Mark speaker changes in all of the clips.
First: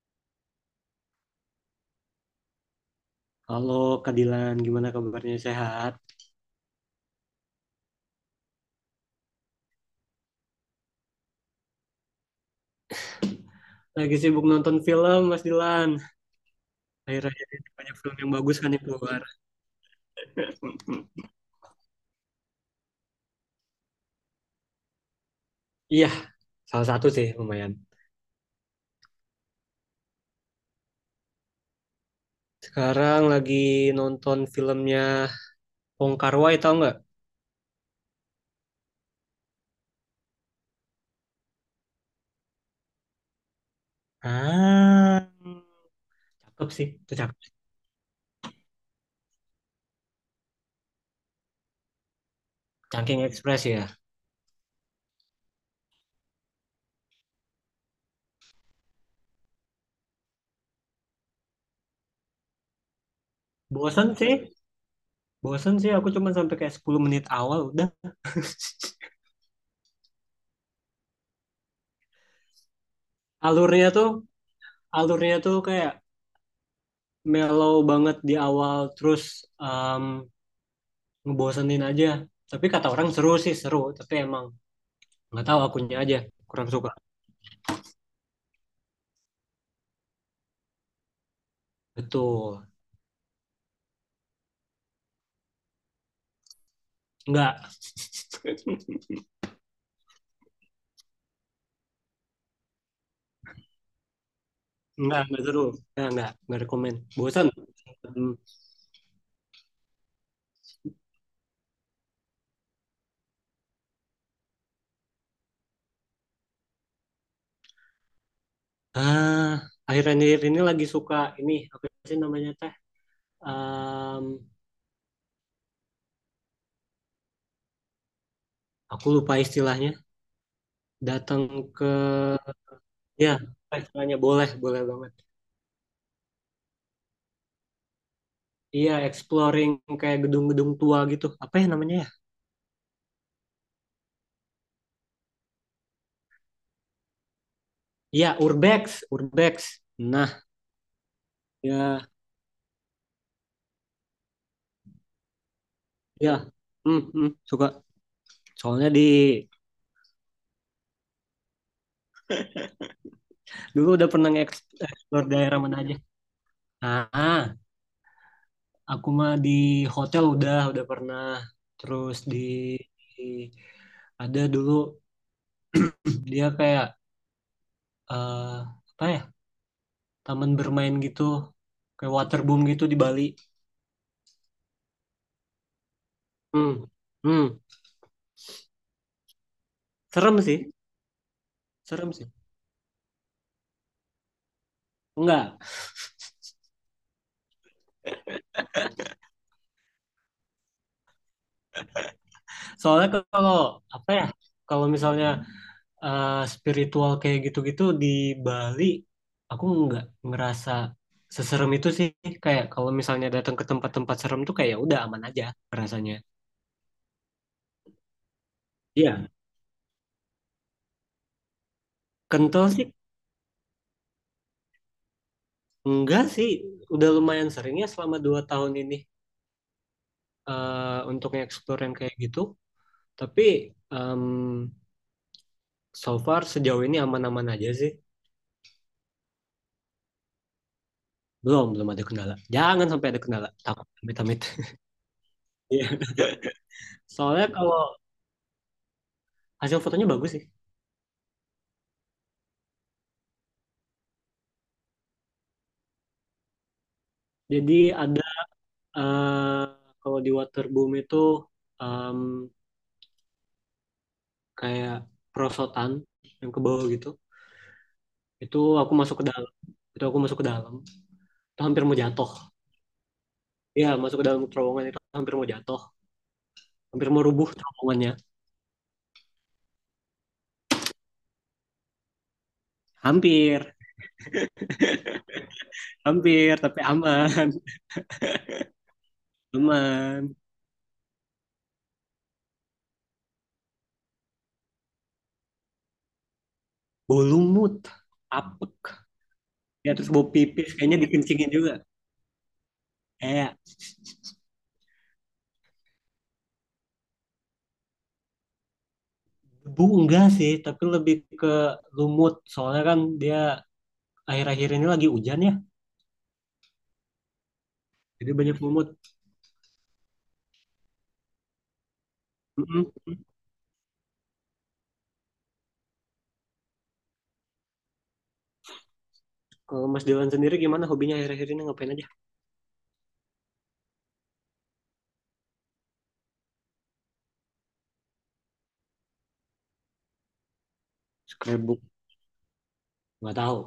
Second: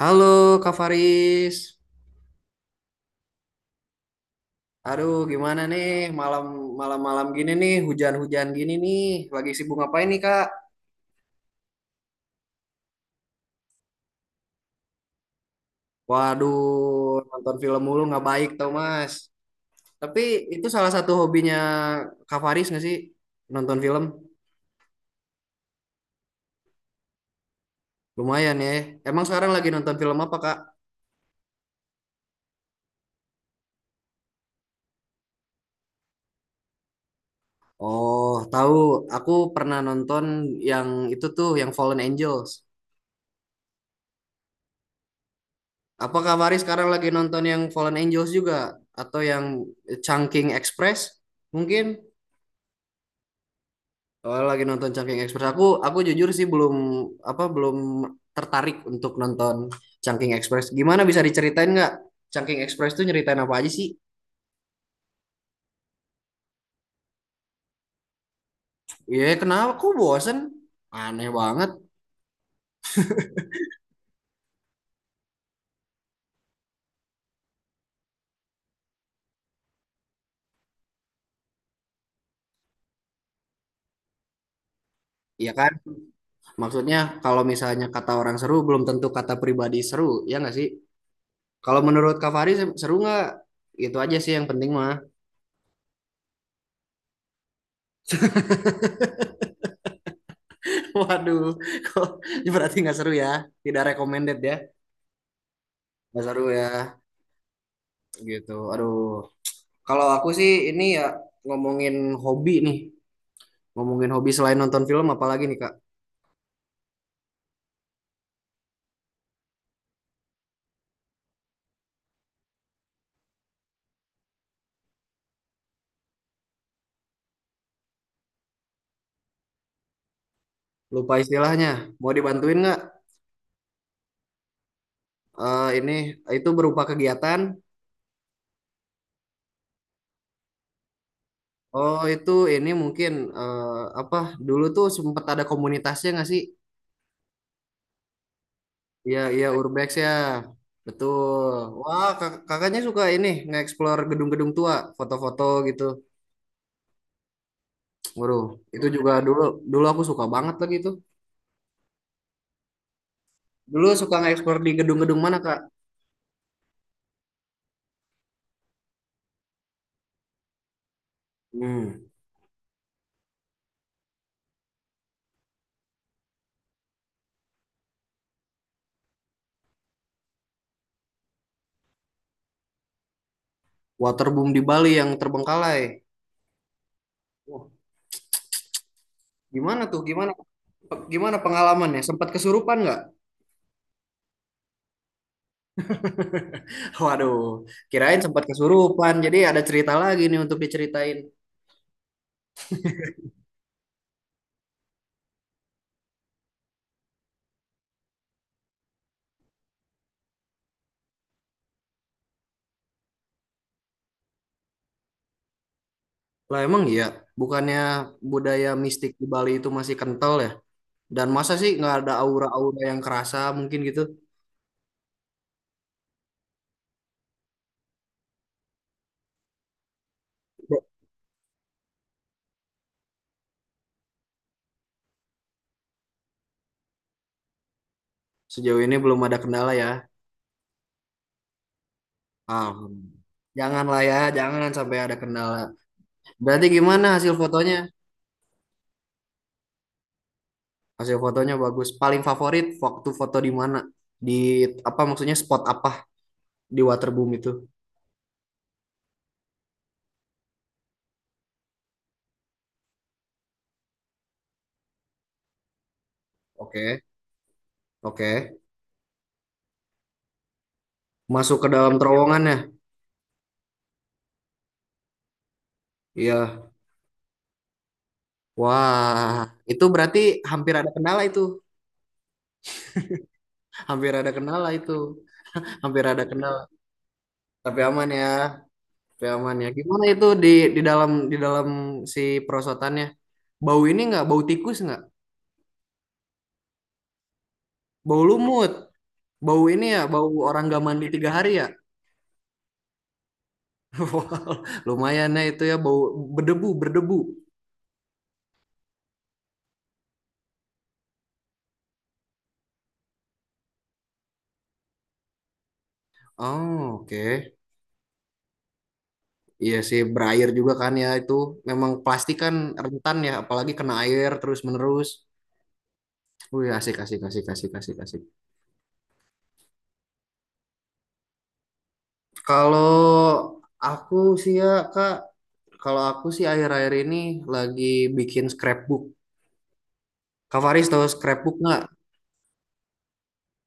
Speaker 1: Halo Kak Faris.
Speaker 2: Halo Kak Dilan, gimana
Speaker 1: Aduh,
Speaker 2: kabarnya?
Speaker 1: gimana nih
Speaker 2: Sehat?
Speaker 1: malam malam malam gini nih, hujan-hujan gini nih. Lagi sibuk ngapain nih, Kak?
Speaker 2: Lagi sibuk nonton film, Mas Dilan.
Speaker 1: Waduh,
Speaker 2: Akhir-akhir
Speaker 1: nonton
Speaker 2: ini
Speaker 1: film
Speaker 2: banyak
Speaker 1: mulu
Speaker 2: film
Speaker 1: nggak
Speaker 2: yang
Speaker 1: baik
Speaker 2: bagus
Speaker 1: tau,
Speaker 2: kan yang
Speaker 1: Mas.
Speaker 2: keluar.
Speaker 1: Tapi itu salah
Speaker 2: Mm-mm.
Speaker 1: satu hobinya Kak Faris nggak sih? Nonton film?
Speaker 2: Iya, salah satu sih lumayan.
Speaker 1: Lumayan ya. Emang sekarang lagi nonton film apa, Kak?
Speaker 2: Sekarang lagi nonton filmnya Wong Kar Wai, tau nggak?
Speaker 1: Oh, tahu. Aku pernah nonton yang itu tuh, yang Fallen Angels.
Speaker 2: Ah,
Speaker 1: Apa Kak Faris
Speaker 2: cakep
Speaker 1: sekarang
Speaker 2: sih.
Speaker 1: lagi
Speaker 2: Itu
Speaker 1: nonton
Speaker 2: cakep.
Speaker 1: yang Fallen Angels juga? Atau yang Chungking Express? Mungkin.
Speaker 2: Cangking Express ya.
Speaker 1: Oh, lagi nonton Chungking Express. Aku jujur sih belum apa belum tertarik untuk nonton Chungking Express. Gimana bisa diceritain nggak Chungking Express tuh nyeritain apa aja sih?
Speaker 2: Bosan sih, bosan sih. Aku cuma sampai kayak 10 menit awal udah.
Speaker 1: Ya kenapa aku bosen? Aneh banget.
Speaker 2: Alurnya tuh, alurnya tuh kayak mellow banget di awal, terus um, ngebosenin aja. Tapi kata orang seru sih, seru. Tapi emang nggak
Speaker 1: Iya
Speaker 2: tahu
Speaker 1: kan?
Speaker 2: akunya aja, kurang suka.
Speaker 1: Maksudnya kalau misalnya kata orang seru belum tentu kata pribadi seru, ya nggak sih? Kalau menurut Kak Fahri
Speaker 2: Betul.
Speaker 1: seru nggak? Itu aja sih yang penting mah.
Speaker 2: Nggak,
Speaker 1: Waduh, kok berarti nggak seru ya? Tidak recommended ya?
Speaker 2: nggak seru.
Speaker 1: Nggak seru
Speaker 2: Nggak
Speaker 1: ya?
Speaker 2: rekomen. Bosan. Hmm.
Speaker 1: Gitu. Aduh. Kalau aku sih ini ya ngomongin hobi nih, ngomongin hobi selain nonton film apalagi nih Kak?
Speaker 2: Ah, akhir-akhir ini lagi suka ini, apa sih namanya teh? Em, aku lupa istilahnya.
Speaker 1: Lupa
Speaker 2: Datang
Speaker 1: istilahnya.
Speaker 2: ke,
Speaker 1: Mau dibantuin nggak?
Speaker 2: ya, istilahnya boleh, boleh banget.
Speaker 1: Eh ini itu berupa kegiatan.
Speaker 2: Iya, exploring kayak gedung-gedung tua gitu. Apa ya namanya
Speaker 1: Oh
Speaker 2: ya?
Speaker 1: itu ini mungkin, eh, apa? Dulu tuh sempet ada komunitasnya nggak sih?
Speaker 2: Iya, urbex,
Speaker 1: Iya iya
Speaker 2: urbex.
Speaker 1: Urbex ya.
Speaker 2: Nah,
Speaker 1: Betul. Wah
Speaker 2: ya,
Speaker 1: kakaknya suka ini nge-explore gedung-gedung tua, foto-foto gitu.
Speaker 2: ya, hmm, hmm, suka.
Speaker 1: Waduh, itu
Speaker 2: Soalnya di
Speaker 1: juga dulu dulu aku suka banget lagi itu. Dulu
Speaker 2: dulu udah
Speaker 1: suka
Speaker 2: pernah
Speaker 1: nge-explore di gedung-gedung
Speaker 2: nge-explore
Speaker 1: mana
Speaker 2: daerah
Speaker 1: Kak?
Speaker 2: mana aja. Ah, aku mah di hotel udah pernah.
Speaker 1: Hmm.
Speaker 2: Terus di ada dulu dia kayak eh, apa ya? Taman bermain gitu, kayak waterboom gitu di Bali.
Speaker 1: Waterboom di Bali yang terbengkalai.
Speaker 2: Hmm. Hmm.
Speaker 1: Wah, gimana tuh? Gimana
Speaker 2: Serem sih,
Speaker 1: gimana pengalamannya?
Speaker 2: serem
Speaker 1: Sempat
Speaker 2: sih.
Speaker 1: kesurupan nggak?
Speaker 2: Enggak.
Speaker 1: Waduh, kirain sempat kesurupan. Jadi ada cerita lagi nih untuk diceritain.
Speaker 2: Soalnya kalau apa ya? Kalau misalnya spiritual kayak gitu-gitu di Bali aku nggak ngerasa seserem itu sih, kayak kalau misalnya datang ke tempat-tempat serem tuh kayak ya udah aman aja rasanya.
Speaker 1: Lah emang iya, bukannya budaya mistik di
Speaker 2: Iya,
Speaker 1: Bali itu masih kental ya? Dan masa sih nggak ada
Speaker 2: kental
Speaker 1: aura-aura
Speaker 2: sih.
Speaker 1: yang kerasa mungkin gitu?
Speaker 2: Enggak sih, udah lumayan sering ya selama 2 tahun ini, eh, untuk nge-explore yang kayak gitu. Tapi em, so far sejauh ini aman-aman aja sih.
Speaker 1: Sejauh ini belum ada kendala ya.
Speaker 2: Belum belum ada kendala, jangan sampai
Speaker 1: Alhamdulillah.
Speaker 2: ada kendala, takut
Speaker 1: Janganlah ya,
Speaker 2: amit-amit.
Speaker 1: jangan sampai ada kendala.
Speaker 2: Iya.
Speaker 1: Berarti gimana hasil
Speaker 2: Soalnya
Speaker 1: fotonya?
Speaker 2: kalau hasil fotonya bagus sih.
Speaker 1: Hasil fotonya bagus. Paling favorit waktu foto di mana? Di apa maksudnya spot apa di waterboom itu?
Speaker 2: Jadi ada eh kalau di waterboom itu em, kayak perosotan yang ke bawah
Speaker 1: Oke,
Speaker 2: gitu. Itu
Speaker 1: oke.
Speaker 2: aku masuk ke dalam. Itu aku masuk ke dalam.
Speaker 1: Masuk
Speaker 2: Itu
Speaker 1: ke
Speaker 2: hampir
Speaker 1: dalam
Speaker 2: mau jatuh.
Speaker 1: terowongan ya?
Speaker 2: Iya, masuk ke dalam terowongan itu hampir mau jatuh.
Speaker 1: Iya.
Speaker 2: Hampir mau rubuh terowongannya.
Speaker 1: Wah, itu berarti hampir ada kendala itu.
Speaker 2: Hampir,
Speaker 1: Hampir ada kendala itu. Hampir ada
Speaker 2: hampir,
Speaker 1: kendala.
Speaker 2: tapi aman.
Speaker 1: Tapi aman ya. Tapi aman ya. Gimana itu
Speaker 2: Aman.
Speaker 1: di di dalam si perosotannya? Bau ini nggak? Bau tikus nggak?
Speaker 2: Bau lumut,
Speaker 1: Bau lumut?
Speaker 2: apek.
Speaker 1: Bau ini
Speaker 2: Ya
Speaker 1: ya?
Speaker 2: terus bau
Speaker 1: Bau orang
Speaker 2: pipis
Speaker 1: gak
Speaker 2: kayaknya
Speaker 1: mandi tiga
Speaker 2: dikencingin
Speaker 1: hari ya?
Speaker 2: juga. Kayak
Speaker 1: Wah, lumayan ya itu ya bau berdebu berdebu.
Speaker 2: debu enggak sih, tapi lebih ke lumut. Soalnya kan dia akhir-akhir ini lagi hujan ya.
Speaker 1: Oh, oke.
Speaker 2: Jadi banyak lumut.
Speaker 1: Iya sih, berair juga kan ya itu. Memang plastik kan
Speaker 2: Mm-mm.
Speaker 1: rentan ya, apalagi kena air terus-menerus. Wih, asik, asik, asik, asik, asik, asik.
Speaker 2: Kalau Mas Dewan sendiri gimana hobinya akhir-akhir ini ngapain aja?
Speaker 1: Kalau aku sih ya, Kak, kalau aku sih akhir-akhir ini lagi bikin scrapbook. Kak Faris tahu scrapbook
Speaker 2: Scrapbook,
Speaker 1: nggak?
Speaker 2: nggak tahu.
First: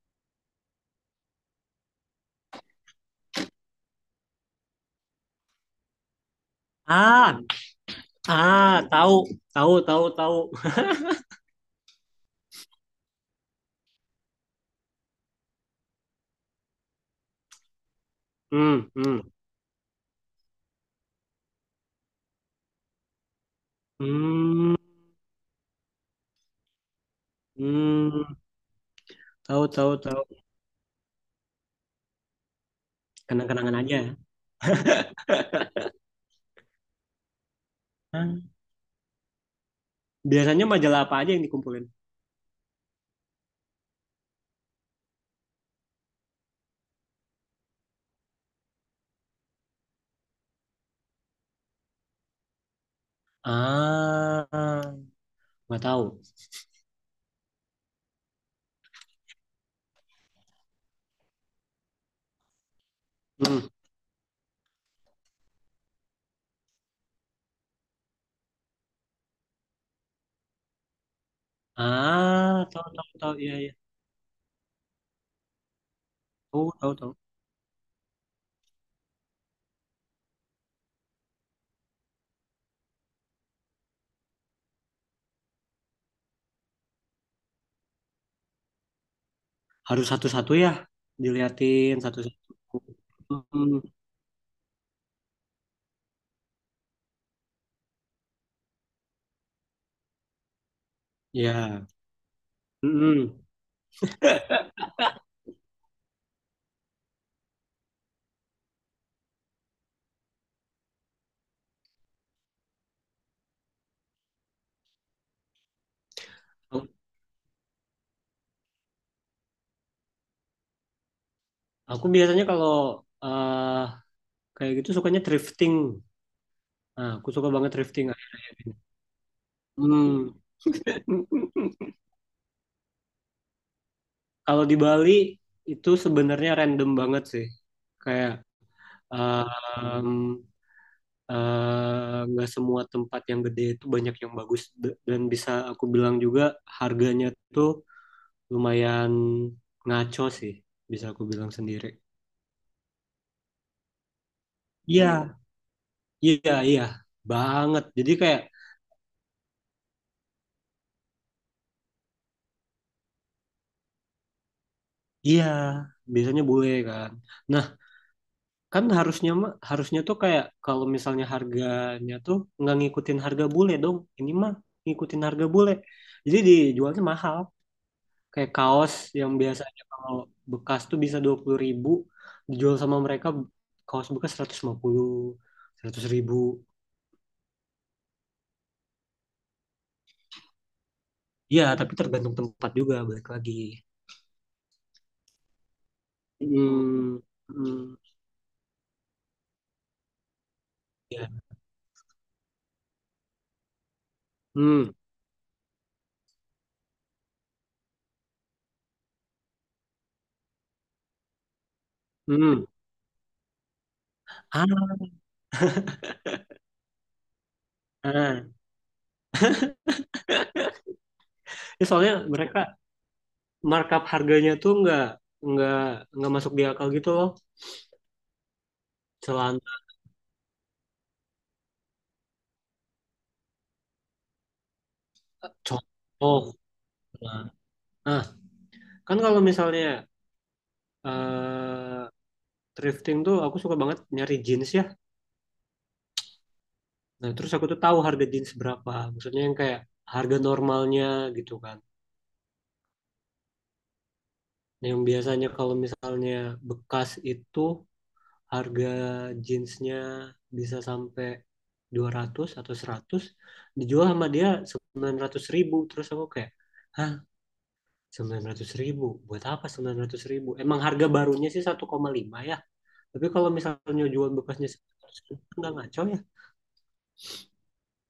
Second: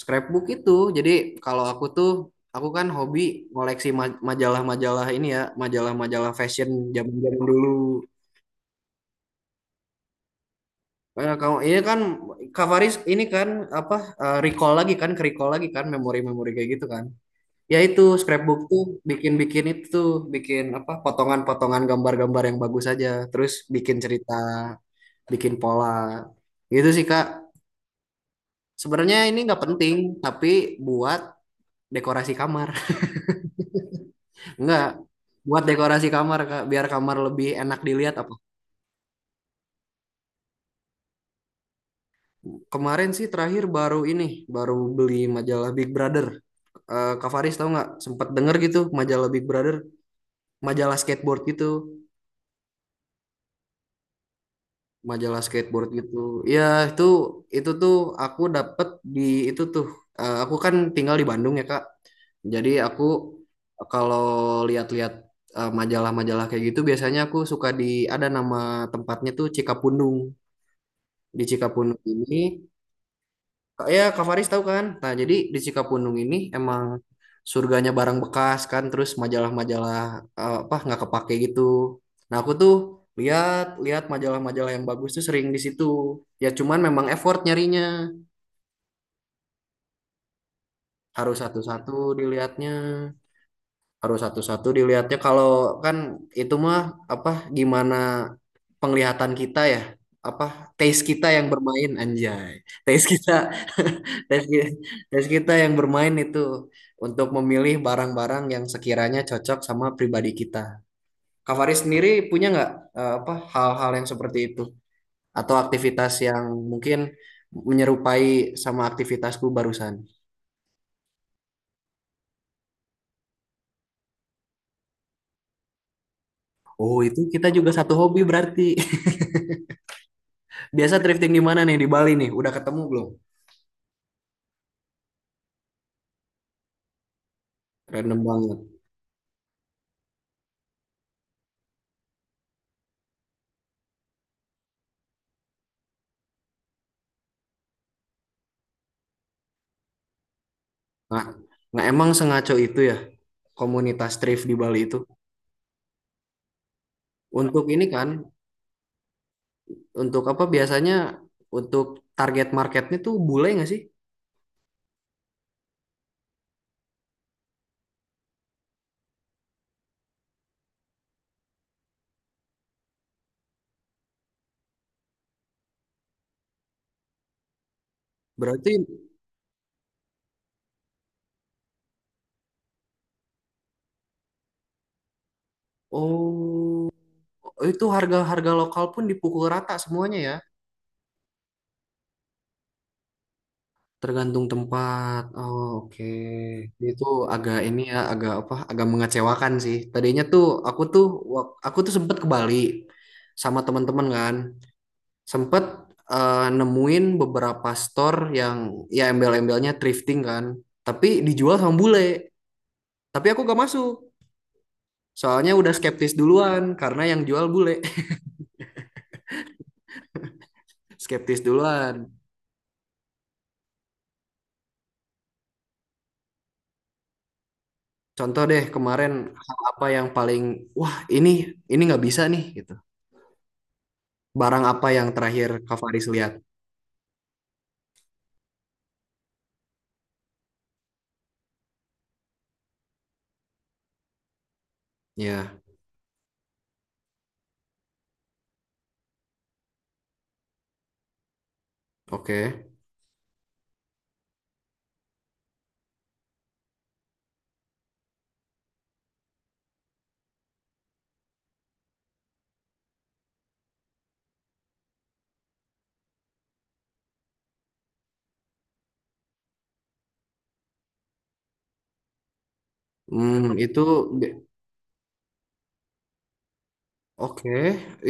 Speaker 1: Scrapbook itu, jadi kalau aku tuh, aku kan hobi ngoleksi majalah-majalah ini ya, majalah-majalah fashion
Speaker 2: Ah,
Speaker 1: zaman-zaman dulu.
Speaker 2: ah, tahu, tahu, tahu, tahu.
Speaker 1: Karena kamu ini kan Kavaris ini kan apa recall lagi kan, ke recall lagi kan memori-memori kayak gitu kan. Ya itu scrapbook
Speaker 2: Hmm,
Speaker 1: tuh
Speaker 2: hmm,
Speaker 1: bikin-bikin itu tuh, bikin apa potongan-potongan gambar-gambar yang bagus aja, terus bikin cerita,
Speaker 2: hmm,
Speaker 1: bikin pola. Gitu sih Kak.
Speaker 2: hmm.
Speaker 1: Sebenarnya ini nggak
Speaker 2: Tahu,
Speaker 1: penting,
Speaker 2: tahu, tahu.
Speaker 1: tapi buat dekorasi kamar.
Speaker 2: Kenang-kenangan aja, ya.
Speaker 1: nggak buat dekorasi kamar Kak, biar kamar lebih enak dilihat apa.
Speaker 2: Ah, biasanya majalah apa aja yang dikumpulin?
Speaker 1: Kemarin sih terakhir baru ini, baru beli majalah Big Brother. Eh Kak Faris tahu nggak sempat denger gitu majalah Big Brother, majalah skateboard gitu,
Speaker 2: Ah,
Speaker 1: majalah
Speaker 2: nggak
Speaker 1: skateboard
Speaker 2: tahu.
Speaker 1: gitu. Ya itu itu tuh aku dapet di itu tuh aku kan tinggal di Bandung ya Kak. Jadi aku
Speaker 2: Hmm.
Speaker 1: kalau lihat-lihat majalah-majalah kayak gitu biasanya aku suka di ada nama tempatnya tuh Cikapundung. Di Cikapundung ini
Speaker 2: Ah, tahu, tahu, tahu. Iya, iya.
Speaker 1: Ya, Kak Faris tahu kan? Nah, jadi di Cikapundung ini
Speaker 2: Tahu,
Speaker 1: emang
Speaker 2: tahu, tahu.
Speaker 1: surganya barang bekas kan, terus majalah-majalah apa nggak kepake gitu. Nah, aku tuh lihat lihat majalah-majalah yang bagus tuh sering di situ. Ya cuman memang effort nyarinya,
Speaker 2: Harus satu-satu ya,
Speaker 1: harus satu-satu
Speaker 2: diliatin satu-satu.
Speaker 1: dilihatnya.
Speaker 2: Hmm,
Speaker 1: Harus satu-satu dilihatnya kalau kan itu mah apa gimana penglihatan kita ya apa taste kita yang
Speaker 2: ya.
Speaker 1: bermain anjay taste kita
Speaker 2: Hmm.
Speaker 1: taste kita, taste kita yang bermain itu untuk memilih barang-barang yang sekiranya cocok sama pribadi kita. Kak Faris sendiri punya nggak apa hal-hal yang seperti itu atau aktivitas yang mungkin menyerupai sama aktivitasku barusan?
Speaker 2: Aku biasanya kalau eh kayak gitu sukanya drifting.
Speaker 1: Oh,
Speaker 2: Nah,
Speaker 1: itu
Speaker 2: aku
Speaker 1: kita
Speaker 2: suka
Speaker 1: juga
Speaker 2: banget
Speaker 1: satu
Speaker 2: drifting
Speaker 1: hobi
Speaker 2: akhir-akhir ini.
Speaker 1: berarti.
Speaker 2: Hmm.
Speaker 1: Biasa thrifting di mana nih di Bali nih? Udah ketemu belum?
Speaker 2: Kalau di Bali itu sebenarnya random banget sih.
Speaker 1: Random
Speaker 2: Kayak
Speaker 1: banget.
Speaker 2: em, nggak semua tempat yang gede itu banyak yang bagus dan bisa aku bilang juga harganya tuh lumayan ngaco sih, bisa aku
Speaker 1: Nah,
Speaker 2: bilang
Speaker 1: nah,
Speaker 2: sendiri.
Speaker 1: emang sengaco itu ya komunitas thrift di Bali itu.
Speaker 2: Iya, iya, iya,
Speaker 1: Untuk
Speaker 2: banget.
Speaker 1: ini kan,
Speaker 2: Jadi kayak
Speaker 1: untuk apa biasanya untuk target marketnya tuh bule nggak sih?
Speaker 2: iya, biasanya bule kan. Nah, kan harusnya mah harusnya tuh kayak kalau misalnya harganya tuh nggak ngikutin harga bule dong, ini mah ngikutin harga bule, jadi dijualnya mahal, kayak
Speaker 1: Berarti
Speaker 2: kaos yang biasanya kalau bekas tuh bisa 20 ribu, dijual sama mereka kaos bekas 150, 100 ribu.
Speaker 1: oh itu harga-harga lokal pun dipukul rata semuanya ya.
Speaker 2: Ya tapi tergantung tempat juga, balik lagi.
Speaker 1: Tergantung tempat. Oh, oke. Itu
Speaker 2: Hmm,
Speaker 1: agak ini
Speaker 2: hmm,
Speaker 1: ya, agak apa? Agak mengecewakan sih. Tadinya tuh aku tuh
Speaker 2: ya.
Speaker 1: aku tuh sempet ke Bali sama teman-teman kan.
Speaker 2: Hmm,
Speaker 1: Sempet nemuin beberapa store yang ya embel-embelnya thrifting kan, tapi dijual sama bule.
Speaker 2: hmm.
Speaker 1: Tapi aku gak masuk,
Speaker 2: Ah,
Speaker 1: soalnya udah skeptis duluan karena yang jual bule,
Speaker 2: ah.
Speaker 1: skeptis
Speaker 2: Ya,
Speaker 1: duluan.
Speaker 2: soalnya mereka markup harganya tuh nggak nggak masuk di akal gitu loh.
Speaker 1: Contoh deh kemarin hal
Speaker 2: Celana
Speaker 1: apa yang paling wah ini nggak bisa nih gitu. Barang apa yang terakhir Kak Faris lihat?
Speaker 2: contoh. Nah, nah, kan kalau misalnya eh thrifting tuh aku suka banget nyari jeans ya.
Speaker 1: Ya,
Speaker 2: Nah, terus aku tuh tahu harga jeans berapa. Maksudnya yang kayak harga normalnya gitu kan.
Speaker 1: oke.
Speaker 2: Nah, yang biasanya kalau misalnya bekas itu harga jeansnya bisa sampai 200 atau 100, dijual sama dia 900 ribu. Terus aku kayak hah, 900 ribu? Buat apa 900 ribu? Emang harga barunya sih 1,5 ya? Tapi kalau
Speaker 1: Hmm, itu
Speaker 2: misalnya jual bekasnya nggak ngaco ya.
Speaker 1: oke,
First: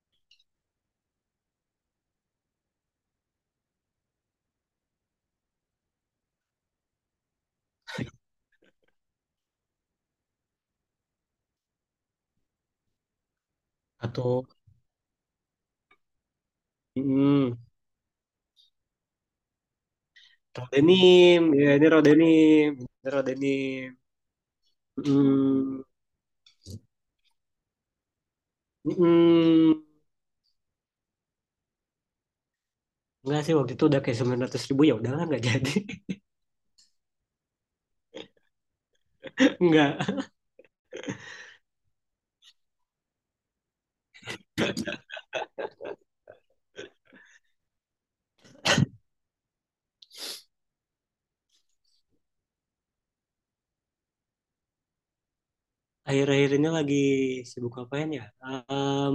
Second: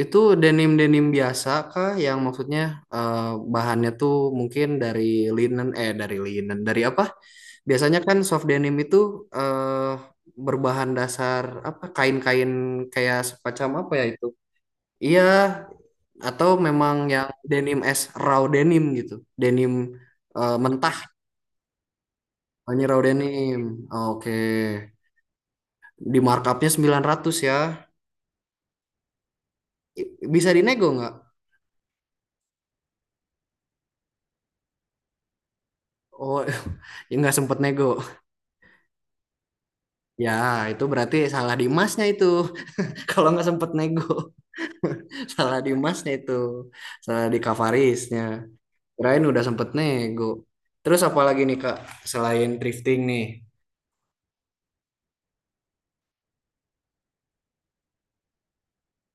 Speaker 1: itu denim-denim biasa kah? Yang maksudnya eh, bahannya tuh mungkin dari linen, dari apa? Biasanya kan soft denim itu eh berbahan dasar apa? Kain-kain kayak semacam apa ya itu?
Speaker 2: Atau
Speaker 1: Iya, atau memang yang
Speaker 2: mm-mm.
Speaker 1: denim as raw denim gitu, denim mentah,
Speaker 2: Ya, ini Rodenim,
Speaker 1: hanya raw
Speaker 2: ini
Speaker 1: denim.
Speaker 2: Rodenim.
Speaker 1: Oke,
Speaker 2: Mm-mm.
Speaker 1: di markupnya 900 ya. Bisa dinego nggak?
Speaker 2: Enggak sih, waktu itu udah kayak 900 ribu, ya udahlah nggak jadi.
Speaker 1: Oh, ya nggak sempet nego.
Speaker 2: Nggak.
Speaker 1: Ya, itu berarti salah di masnya itu. Kalau nggak sempet nego, salah di masnya itu. Salah di Kavarisnya. Kirain udah sempet nego. Terus apa lagi nih Kak, selain thrifting nih?
Speaker 2: Akhir-akhir ini lagi sibuk ngapain ya?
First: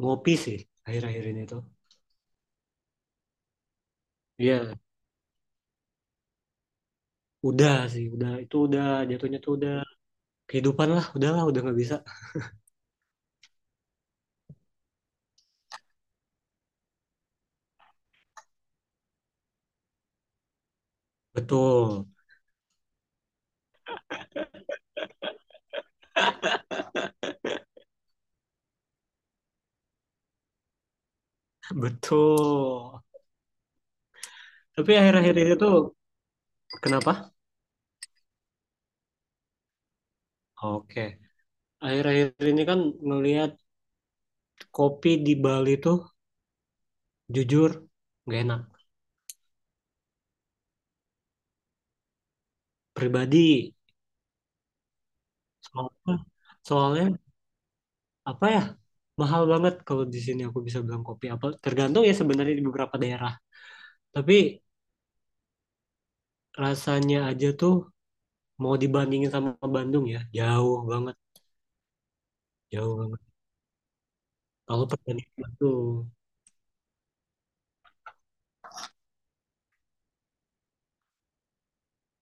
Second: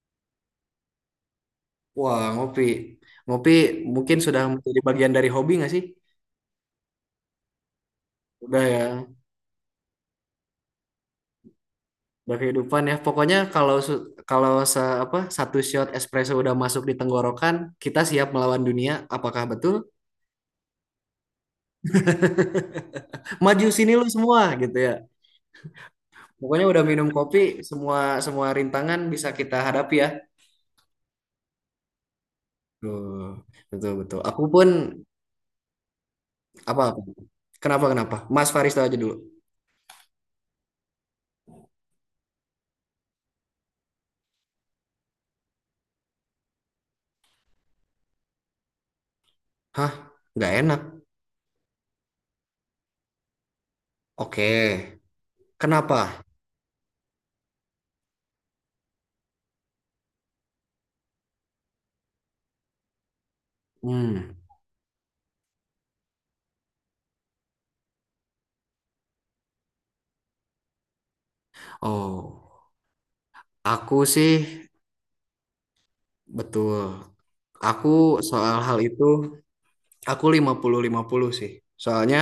Speaker 2: Ngopi sih akhir-akhir ini tuh.
Speaker 1: Wah, ngopi. Ngopi mungkin sudah
Speaker 2: Iya,
Speaker 1: menjadi bagian dari hobi nggak sih?
Speaker 2: udah sih, udah itu
Speaker 1: Udah ya,
Speaker 2: udah jatuhnya tuh udah kehidupan lah, udahlah udah nggak bisa.
Speaker 1: udah kehidupan ya. Pokoknya kalau su- kalau se apa 1 shot espresso udah masuk di tenggorokan, kita siap melawan dunia. Apakah betul?
Speaker 2: Betul,
Speaker 1: Maju sini lu semua gitu ya. Pokoknya udah minum kopi, semua semua rintangan bisa kita hadapi ya.
Speaker 2: betul.
Speaker 1: Tuh, betul betul. Aku pun
Speaker 2: Tapi akhir-akhir ini tuh
Speaker 1: apa? Apa?
Speaker 2: kenapa?
Speaker 1: Kenapa kenapa? Mas Faris tahu aja dulu.
Speaker 2: Oke. Akhir-akhir ini kan ngelihat kopi di Bali tuh jujur gak enak.
Speaker 1: Hah? Nggak enak.
Speaker 2: Pribadi.
Speaker 1: Oke. Kenapa?
Speaker 2: Soalnya, soalnya, apa ya? Mahal banget kalau di sini aku bisa bilang kopi. Apa tergantung ya sebenarnya di beberapa daerah. Tapi
Speaker 1: Hmm.
Speaker 2: rasanya aja tuh mau dibandingin sama Bandung ya, jauh banget,
Speaker 1: Oh,
Speaker 2: jauh banget.
Speaker 1: aku sih
Speaker 2: Kalau perbandingan tuh
Speaker 1: betul. Aku soal hal itu aku 50-50 sih. Soalnya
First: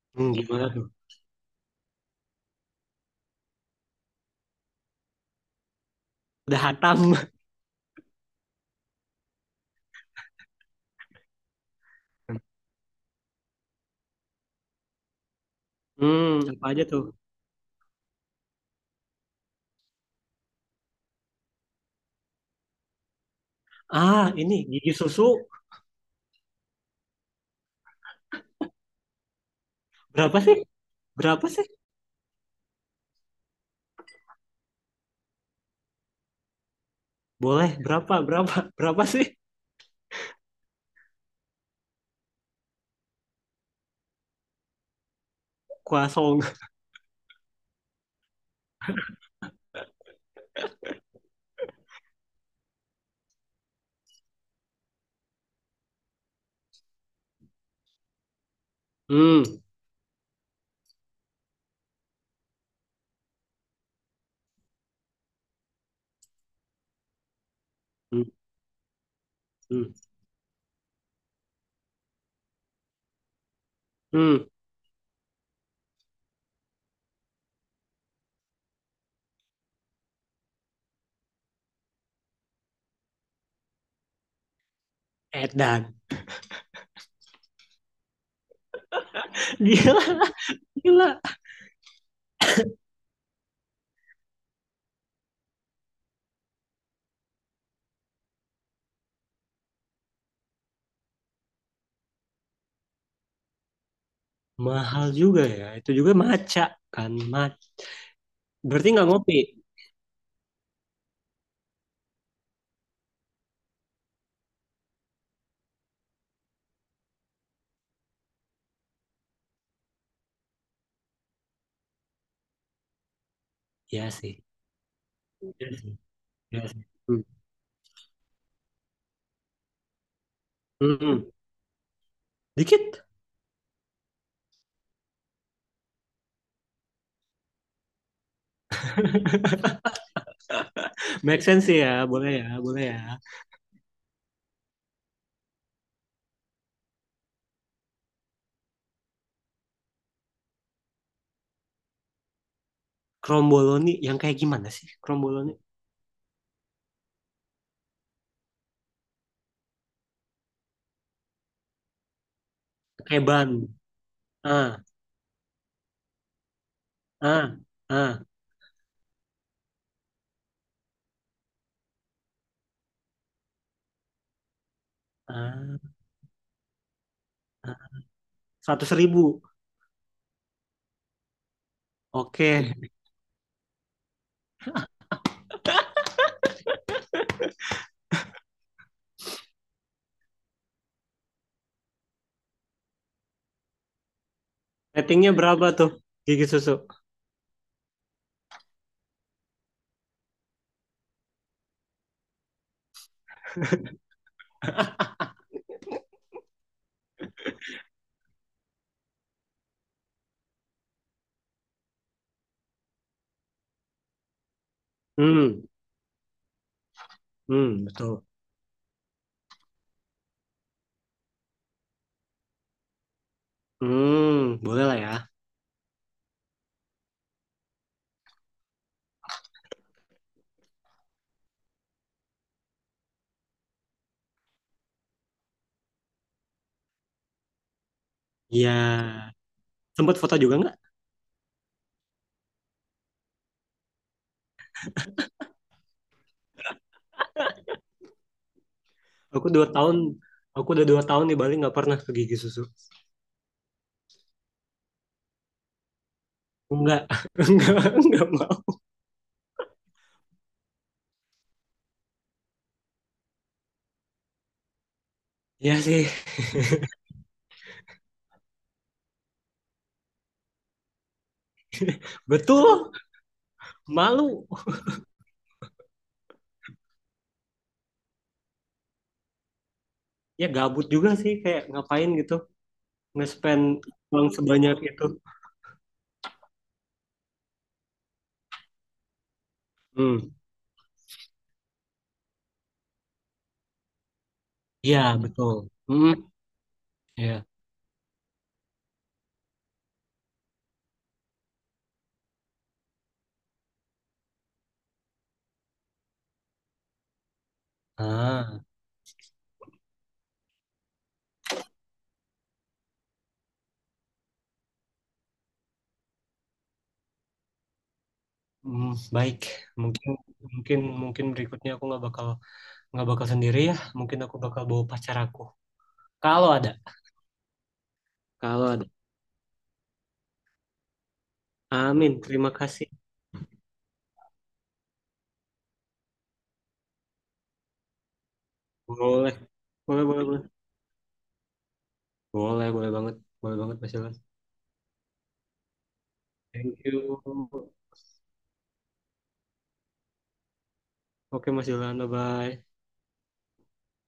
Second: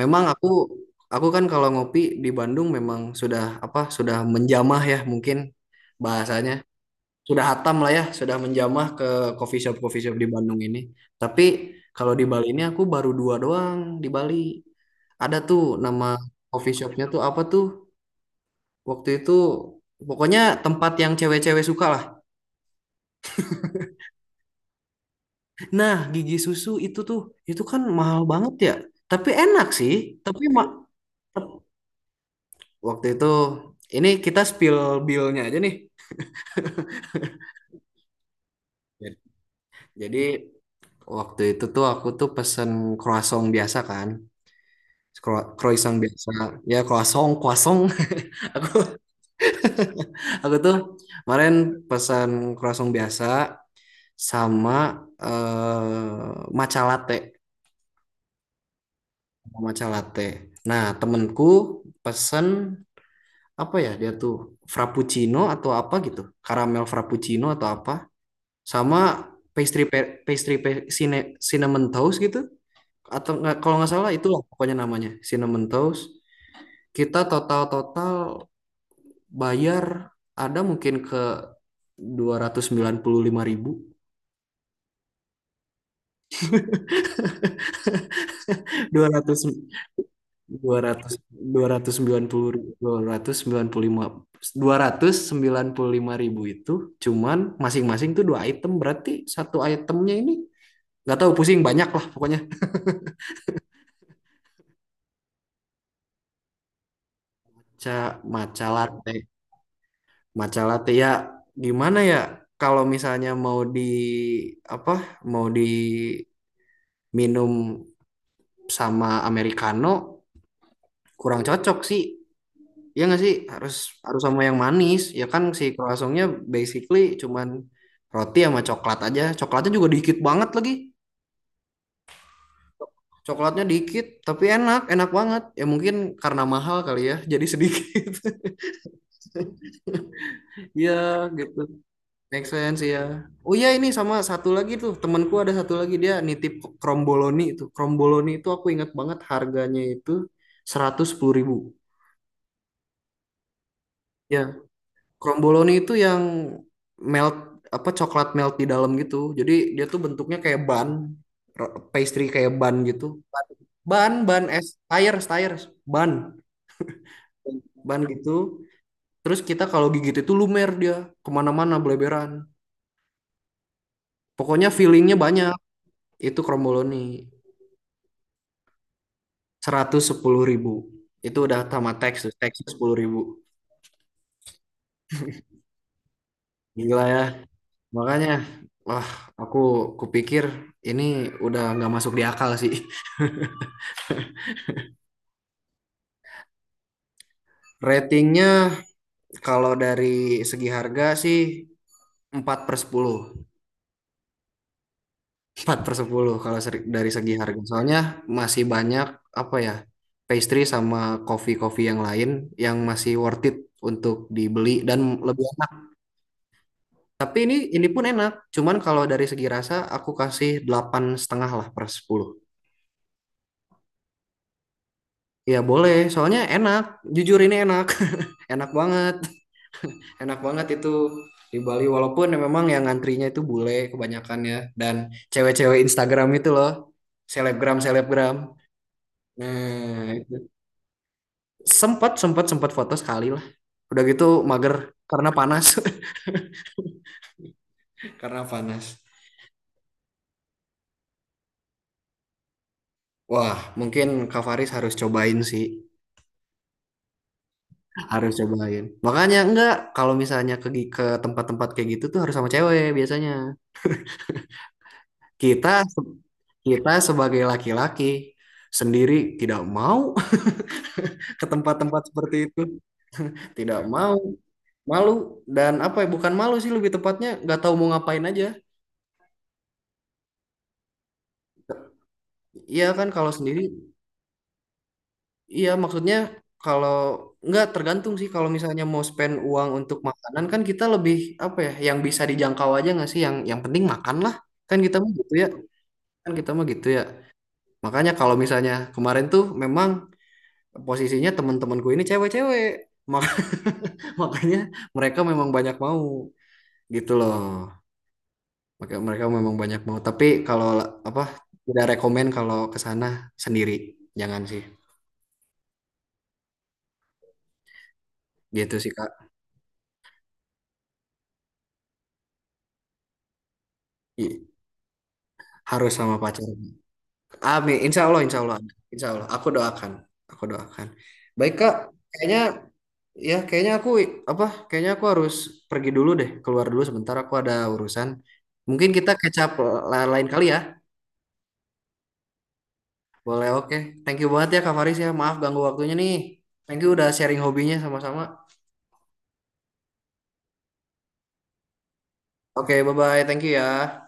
Speaker 1: memang
Speaker 2: hmm,
Speaker 1: aku
Speaker 2: gimana tuh?
Speaker 1: aku kan kalau ngopi di Bandung memang sudah apa? Sudah menjamah ya mungkin bahasanya
Speaker 2: Udah hatam.
Speaker 1: sudah hatam lah ya, sudah menjamah ke coffee shop di Bandung ini. Tapi kalau di Bali ini aku baru dua doang di Bali. Ada tuh nama
Speaker 2: Hmm, apa
Speaker 1: coffee
Speaker 2: aja tuh?
Speaker 1: shopnya tuh apa tuh? Waktu itu pokoknya tempat yang cewek-cewek suka lah.
Speaker 2: Ah, ini gigi susu
Speaker 1: Nah, gigi susu itu tuh itu kan mahal banget ya. Tapi enak sih.
Speaker 2: berapa
Speaker 1: Tapi
Speaker 2: sih? Berapa
Speaker 1: tep-
Speaker 2: sih?
Speaker 1: waktu itu ini kita spill bill-nya aja nih.
Speaker 2: Boleh, berapa, berapa, berapa sih?
Speaker 1: Jadi waktu itu tuh aku tuh pesen croissant biasa kan. Croissant biasa
Speaker 2: Kuasong.
Speaker 1: ya croissant croissant aku aku tuh kemarin pesan croissant biasa sama matcha latte.
Speaker 2: Hmm,
Speaker 1: Sama matcha latte nah temenku pesen apa ya dia tuh frappuccino atau apa gitu karamel frappuccino atau apa
Speaker 2: hmm,
Speaker 1: sama
Speaker 2: hmm,
Speaker 1: cinnamon toast gitu atau nggak kalau nggak salah
Speaker 2: hmm.
Speaker 1: itulah pokoknya namanya cinnamon toast kita total total bayar ada mungkin ke dua dua dua
Speaker 2: Edan.
Speaker 1: dua ratus
Speaker 2: Gila,
Speaker 1: ratus ratus
Speaker 2: gila.
Speaker 1: dua ratus sembilan sembilan puluh puluh lima ribu, 295 ribu itu cuman masing-masing tuh dua item berarti satu itemnya ini nggak tahu pusing banyak lah pokoknya.
Speaker 2: Mahal juga ya. Itu juga maca kan. Mac
Speaker 1: Ca Matcha
Speaker 2: berarti nggak
Speaker 1: latte
Speaker 2: ngopi.
Speaker 1: matcha latte ya gimana ya kalau misalnya mau di apa mau diminum sama americano kurang cocok sih. Iya nggak sih harus
Speaker 2: Ya
Speaker 1: harus sama
Speaker 2: sih.
Speaker 1: yang manis ya kan si
Speaker 2: Ya sih.
Speaker 1: croissantnya
Speaker 2: Ya sih.
Speaker 1: basically
Speaker 2: Hmm.
Speaker 1: cuman roti sama coklat aja coklatnya juga dikit banget lagi
Speaker 2: Hmm, hmm. Dikit.
Speaker 1: coklatnya dikit tapi enak enak banget ya mungkin karena mahal kali ya jadi sedikit. Iya
Speaker 2: Make
Speaker 1: gitu
Speaker 2: sense sih ya. Boleh
Speaker 1: make
Speaker 2: ya,
Speaker 1: sense
Speaker 2: boleh
Speaker 1: ya.
Speaker 2: ya.
Speaker 1: Oh iya ini sama satu lagi tuh temanku ada satu lagi dia nitip kromboloni itu aku ingat banget harganya itu 110 ribu.
Speaker 2: Kromboloni yang kayak
Speaker 1: Ya
Speaker 2: gimana sih? Kromboloni.
Speaker 1: Kromboloni itu yang melt apa coklat melt di dalam gitu. Jadi dia tuh bentuknya kayak bun, pastry kayak bun gitu.
Speaker 2: Kayak ban.
Speaker 1: Bun, bun es,
Speaker 2: Ah,
Speaker 1: tires, tires, bun,
Speaker 2: ah,
Speaker 1: bun
Speaker 2: ah,
Speaker 1: gitu. Terus kita kalau gigit itu lumer dia kemana-mana beleberan. Pokoknya feelingnya banyak.
Speaker 2: ah.
Speaker 1: Itu Kromboloni
Speaker 2: Seratus ribu.
Speaker 1: 110 ribu. Itu udah tamat teks, teks
Speaker 2: Oke.
Speaker 1: 10 ribu. Gila ya. Makanya, wah aku kupikir ini udah nggak masuk di akal sih.
Speaker 2: Ratingnya berapa tuh? Gigi susu.
Speaker 1: Ratingnya kalau dari segi harga sih 4/10. 4/10 kalau dari segi harga. Soalnya masih banyak apa ya pastry sama coffee-coffee yang lain yang masih worth it untuk dibeli dan lebih
Speaker 2: Hmm.
Speaker 1: enak. Tapi ini
Speaker 2: Hmm,
Speaker 1: ini pun
Speaker 2: betul.
Speaker 1: enak. Cuman kalau dari segi rasa aku kasih 8,5 lah per 10.
Speaker 2: Hmm, boleh lah ya.
Speaker 1: Ya boleh, soalnya enak. Jujur ini enak. Enak banget. Enak banget itu di Bali walaupun ya memang yang ngantrinya itu bule kebanyakan ya dan cewek-cewek Instagram itu loh selebgram selebgram
Speaker 2: Iya.
Speaker 1: nah
Speaker 2: Sempat
Speaker 1: itu.
Speaker 2: foto juga nggak?
Speaker 1: Sempat sempat sempat foto sekali lah udah gitu mager karena panas karena panas.
Speaker 2: Aku 2 tahun, aku udah 2 tahun di Bali nggak pernah ke gigi susu.
Speaker 1: Wah mungkin Kak Faris harus cobain sih
Speaker 2: Nggak, nggak, nggak
Speaker 1: harus
Speaker 2: mau.
Speaker 1: cobain makanya enggak kalau misalnya ke tempat-tempat kayak gitu tuh harus sama cewek biasanya kita
Speaker 2: Iya sih,
Speaker 1: kita sebagai laki-laki sendiri tidak mau ke tempat-tempat seperti itu.
Speaker 2: betul.
Speaker 1: Tidak mau,
Speaker 2: Malu.
Speaker 1: malu dan apa ya? Bukan malu sih lebih tepatnya nggak tahu mau ngapain aja.
Speaker 2: Ya gabut juga sih, kayak ngapain gitu.
Speaker 1: Iya kan kalau sendiri,
Speaker 2: Nge-spend uang sebanyak itu.
Speaker 1: iya maksudnya kalau nggak tergantung sih kalau misalnya mau spend uang untuk
Speaker 2: Hmm,
Speaker 1: makanan kan kita lebih apa ya? Yang bisa dijangkau aja nggak sih? Yang penting makan lah. Kan kita
Speaker 2: iya
Speaker 1: mah gitu ya,
Speaker 2: betul. Hmm,
Speaker 1: kan kita mah gitu ya.
Speaker 2: iya.
Speaker 1: Makanya kalau misalnya kemarin tuh memang posisinya teman-temanku ini cewek-cewek. Mak- Makanya mereka memang banyak mau gitu loh.
Speaker 2: Ah,
Speaker 1: Maka mereka memang banyak mau. Tapi kalau apa tidak rekomen kalau ke sana sendiri, jangan sih. Gitu
Speaker 2: hmm,
Speaker 1: sih Kak.
Speaker 2: baik. Mungkin, mungkin berikutnya aku nggak bakal sendiri ya. Mungkin aku
Speaker 1: I-
Speaker 2: bakal bawa pacar aku.
Speaker 1: Harus sama pacar.
Speaker 2: Kalau ada.
Speaker 1: Amin. Insya Allah, insya Allah.
Speaker 2: Kalau ada.
Speaker 1: Insya Allah. Aku doakan. Aku doakan. Baik Kak.
Speaker 2: Amin,
Speaker 1: Kayaknya
Speaker 2: terima kasih.
Speaker 1: ya kayaknya aku apa? Kayaknya aku harus pergi dulu deh. Keluar dulu sebentar. Aku ada urusan. Mungkin kita
Speaker 2: Boleh,
Speaker 1: kecap
Speaker 2: boleh, boleh,
Speaker 1: lain
Speaker 2: boleh.
Speaker 1: kali ya.
Speaker 2: Boleh,
Speaker 1: Boleh,
Speaker 2: boleh
Speaker 1: oke.
Speaker 2: banget Mas Ilham.
Speaker 1: Thank you banget ya Kak Faris ya. Maaf ganggu waktunya nih.
Speaker 2: Thank
Speaker 1: Thank you udah sharing
Speaker 2: you.
Speaker 1: hobinya sama-sama.
Speaker 2: Oke Mas Ilham,
Speaker 1: Oke,
Speaker 2: bye-bye.
Speaker 1: bye-bye. Thank you ya.